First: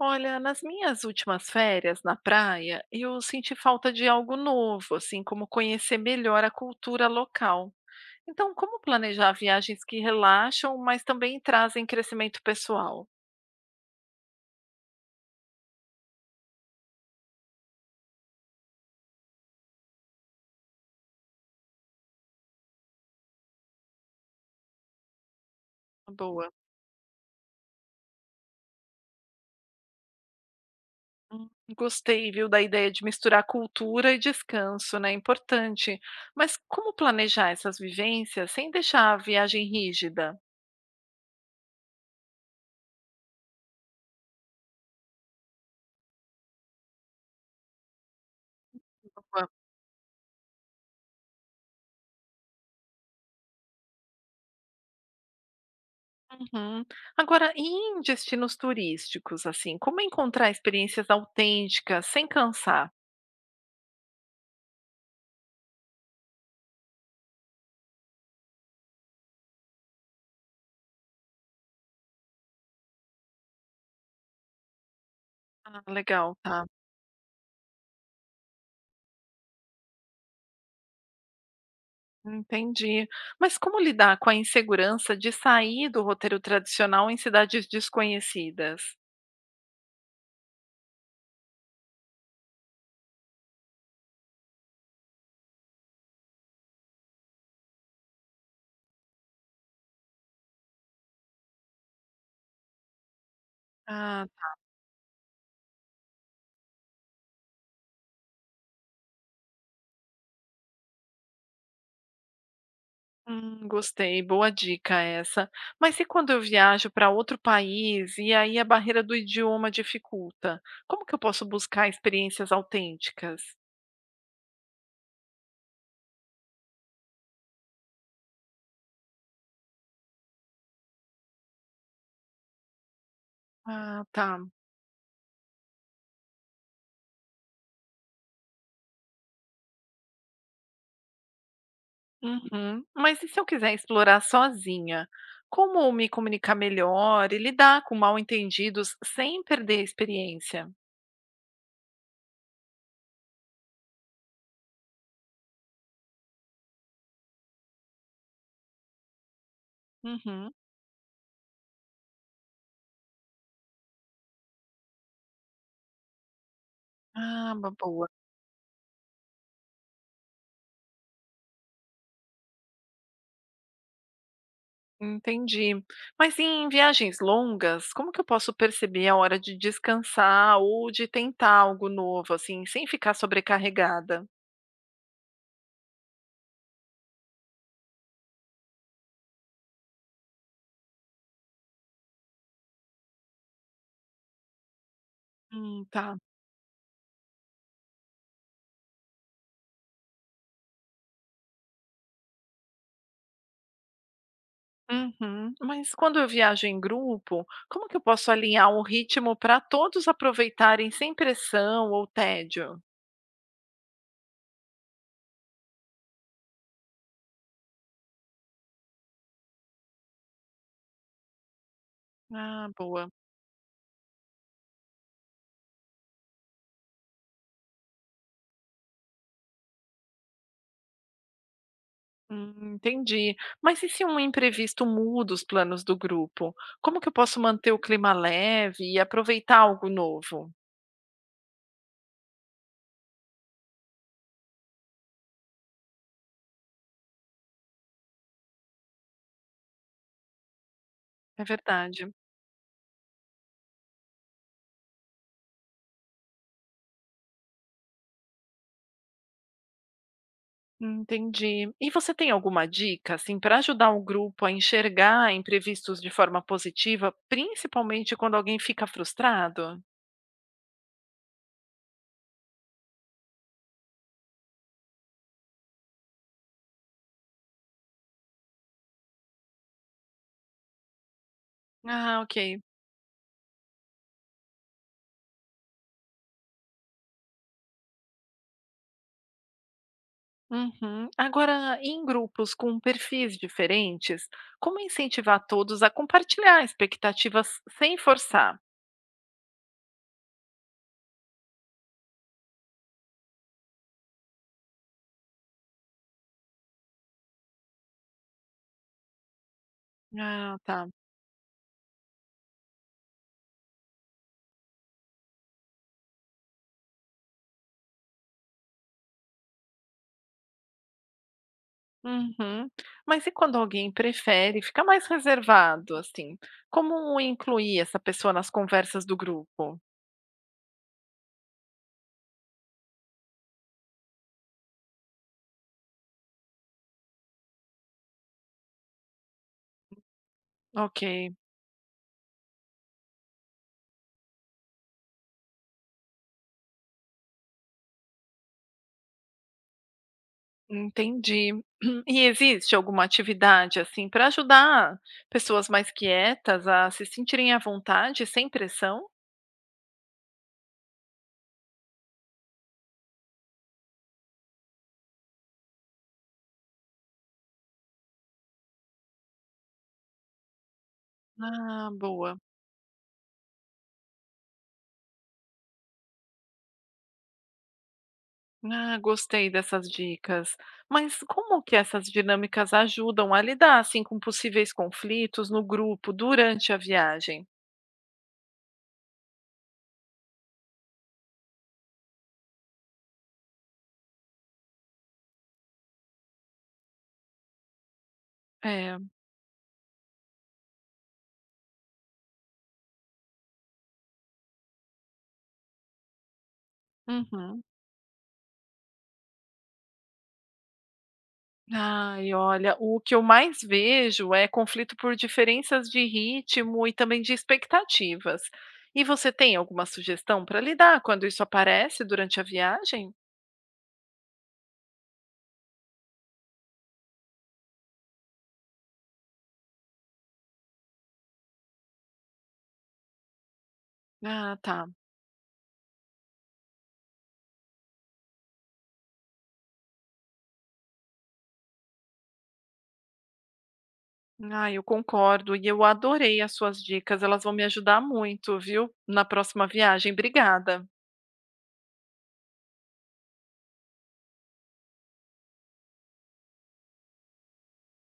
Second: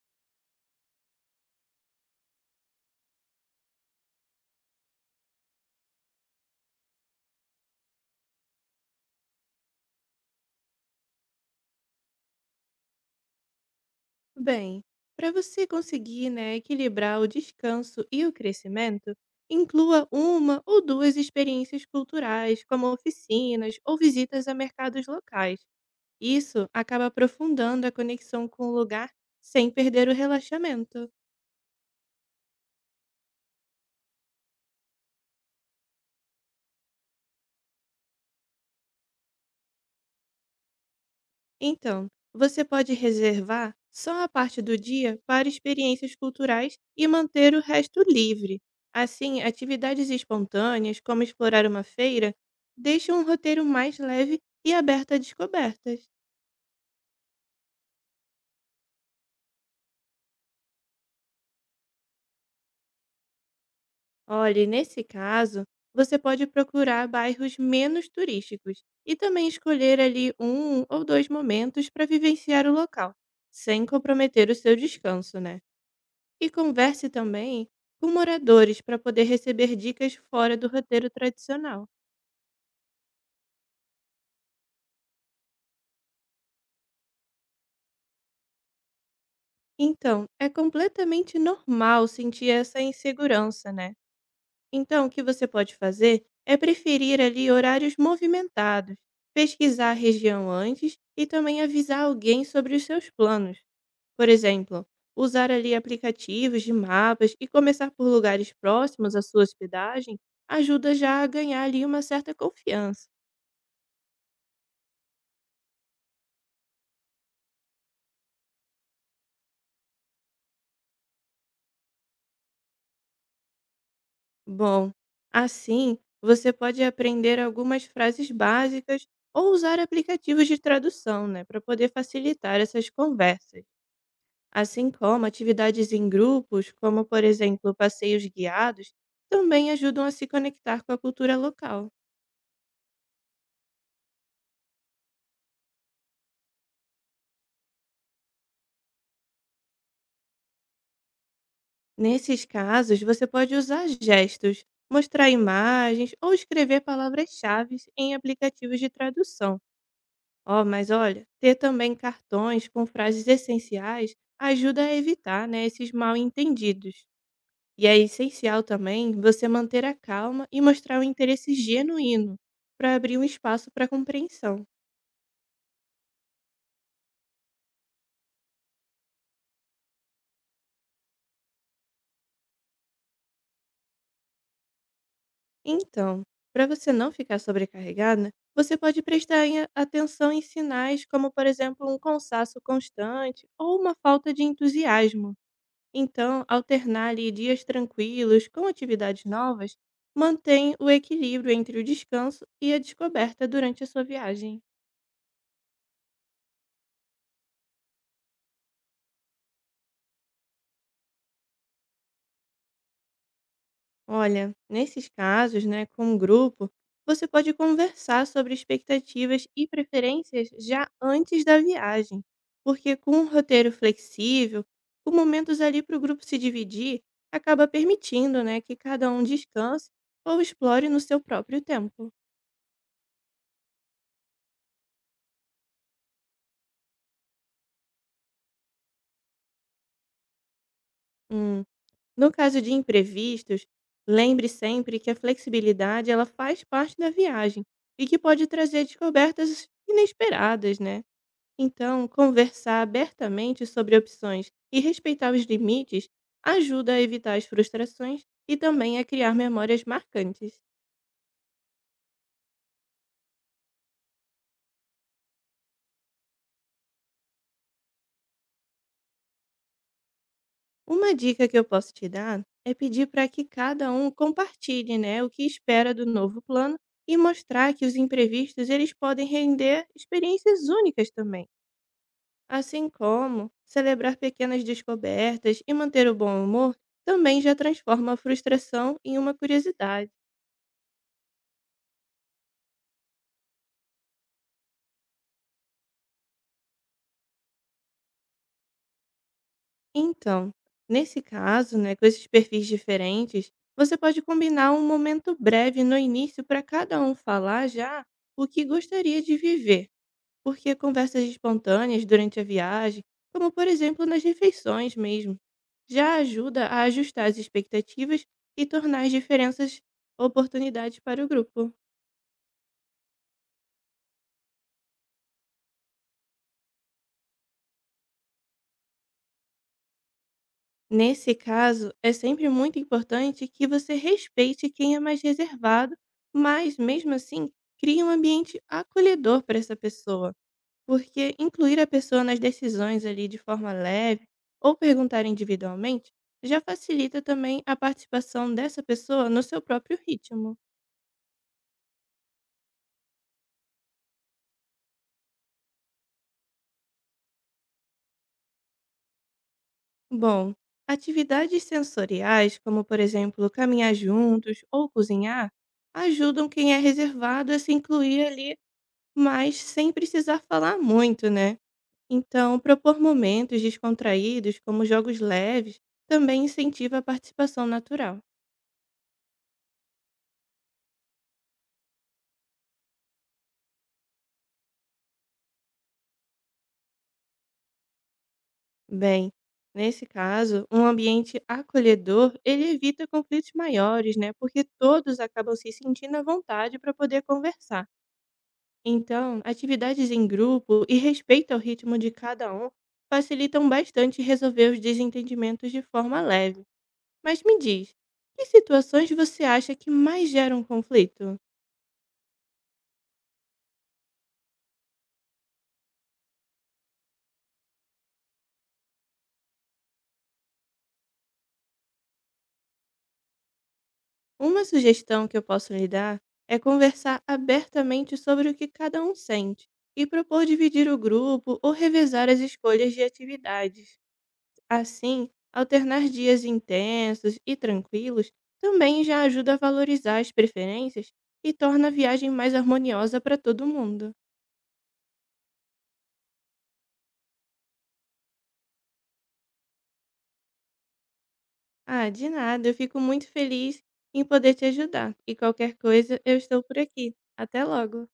Olha, nas minhas últimas férias na praia, eu senti falta de algo novo, assim como conhecer melhor a cultura local. Então, como planejar viagens que relaxam, mas também trazem crescimento pessoal? Bem, para você conseguir, né, equilibrar o descanso e o crescimento, inclua uma ou duas experiências culturais, como oficinas ou visitas a mercados locais. Boa. Isso acaba aprofundando a conexão com o lugar sem perder o relaxamento. Hum, Gostei, viu, da ideia de misturar cultura e descanso, né? É importante. Mas como planejar essas vivências sem deixar a viagem rígida? Então, você pode reservar só a parte do dia para experiências culturais e manter o resto livre. Assim, atividades espontâneas, como explorar uma feira, deixam um roteiro mais leve e aberto a descobertas. Uhum. Agora, e em destinos turísticos, assim, como encontrar experiências autênticas sem cansar? Olhe, nesse caso, você pode procurar bairros menos turísticos e também escolher ali um ou dois momentos para vivenciar o local, sem comprometer o seu descanso, né? Ah, legal, E tá. converse também com moradores para poder receber dicas fora do roteiro tradicional. Entendi. Mas como lidar com a insegurança de sair do roteiro tradicional em cidades desconhecidas? Então, é completamente normal sentir essa insegurança, né? Então, o que você pode fazer é preferir ali horários movimentados, pesquisar a região antes e também avisar alguém sobre os seus planos. Ah, Por exemplo, usar ali aplicativos de mapas e começar por lugares próximos à sua hospedagem ajuda já a ganhar ali uma certa confiança. Gostei, boa dica essa. Mas e quando eu viajo para outro país e aí a barreira do idioma dificulta? Como que eu posso buscar experiências autênticas? Bom, assim você pode aprender algumas frases básicas ou usar aplicativos de tradução, né, para poder facilitar essas conversas. Ah, tá. Assim como atividades em grupos, como por exemplo passeios guiados, também ajudam a se conectar com a cultura local. Uhum. Mas e se eu quiser explorar sozinha? Como me comunicar melhor e lidar com mal-entendidos sem perder a experiência? Nesses casos, você pode usar gestos, mostrar imagens ou escrever palavras-chave em aplicativos de tradução. Uhum. Ó, mas olha, ter também cartões com frases essenciais ajuda a evitar, né, esses mal-entendidos. Ah, uma E é boa. essencial também você manter a calma e mostrar um interesse genuíno para abrir um espaço para compreensão. Entendi. Mas em viagens longas, como que eu posso perceber a hora de descansar ou de tentar algo novo, assim, sem ficar sobrecarregada? Então, para você não ficar sobrecarregada, você pode prestar atenção em sinais como, por exemplo, um cansaço constante ou uma falta de entusiasmo. Tá. Então, alternar ali dias tranquilos com atividades novas mantém o equilíbrio entre o descanso e a descoberta durante a sua viagem. Uhum. Mas quando eu viajo em grupo, como que eu posso alinhar o ritmo para todos aproveitarem sem pressão ou tédio? Olha, nesses casos, né, com o grupo, você pode conversar sobre expectativas e preferências já antes da viagem, Ah, porque boa. com um roteiro flexível, com momentos ali para o grupo se dividir, acaba permitindo, né, que cada um descanse ou explore no seu próprio tempo. Entendi. Mas e se um imprevisto muda os planos do grupo? Como que eu posso manter o clima leve e aproveitar algo novo? Hum. No caso de imprevistos, lembre sempre que a flexibilidade ela faz parte da viagem e que pode trazer descobertas inesperadas, né? É verdade. Então, conversar abertamente sobre opções e respeitar os limites ajuda a evitar as frustrações e também a criar memórias marcantes. Entendi. E você tem alguma dica, assim, para ajudar o grupo a enxergar imprevistos de forma positiva, principalmente quando alguém fica frustrado? Uma dica que eu posso te dar é pedir para que cada um compartilhe, né, o que espera do novo plano e mostrar que os imprevistos eles podem render experiências únicas também. Ah, ok. Assim como celebrar pequenas descobertas e manter o bom humor também já transforma a frustração em uma curiosidade. Uhum. Agora, em grupos com perfis diferentes, como incentivar todos a compartilhar expectativas sem forçar? Então, nesse caso, né, com esses perfis diferentes, você pode combinar um momento breve no início para cada um falar já o que gostaria de viver, Ah, porque tá. conversas espontâneas durante a viagem, como por exemplo nas refeições mesmo, já ajuda a ajustar as expectativas e tornar as diferenças oportunidades para o grupo. Uhum. Mas e quando alguém prefere ficar mais reservado, assim? Como incluir essa pessoa nas conversas do grupo? Nesse caso, é sempre muito importante que você respeite quem é mais reservado, mas mesmo assim, crie um ambiente acolhedor para essa pessoa, Ok, porque incluir a pessoa nas decisões ali de forma leve ou perguntar individualmente já facilita também a participação dessa pessoa no seu próprio ritmo. entendi. E existe alguma atividade, assim, para ajudar pessoas mais quietas a se sentirem à vontade, sem pressão? Bom, atividades sensoriais, como por exemplo caminhar juntos ou cozinhar, ajudam quem é reservado a se incluir ali mas sem precisar falar muito, né? Ah, boa. Então, propor momentos descontraídos, como jogos leves, também incentiva a participação natural. Ah, gostei dessas dicas. Mas como que essas dinâmicas ajudam a lidar, assim, com possíveis conflitos no grupo durante a viagem? Bem, nesse caso, um ambiente acolhedor, ele evita conflitos maiores, né? Porque todos acabam se sentindo à vontade para poder conversar. É. Então, atividades em grupo e respeito ao ritmo de cada um facilitam bastante resolver os desentendimentos de forma leve. Mas me Uhum. diz, que situações você acha que mais geram conflito? Ai, olha, o que eu mais vejo é conflito por diferenças de ritmo e também de expectativas. E você tem alguma sugestão para lidar quando isso aparece durante a viagem? Uma sugestão que eu posso lhe dar é conversar abertamente sobre o que cada um sente e propor dividir o grupo ou revezar as escolhas de atividades. Ah, tá. Assim, alternar dias intensos e tranquilos também já ajuda a valorizar as preferências e torna a viagem mais harmoniosa para todo mundo. Ah, eu concordo. E eu adorei as suas dicas. Elas vão me ajudar muito, viu? Na próxima viagem. Obrigada. Ah, de nada. Eu fico muito feliz em poder te ajudar. E qualquer coisa, eu estou por aqui. Até logo.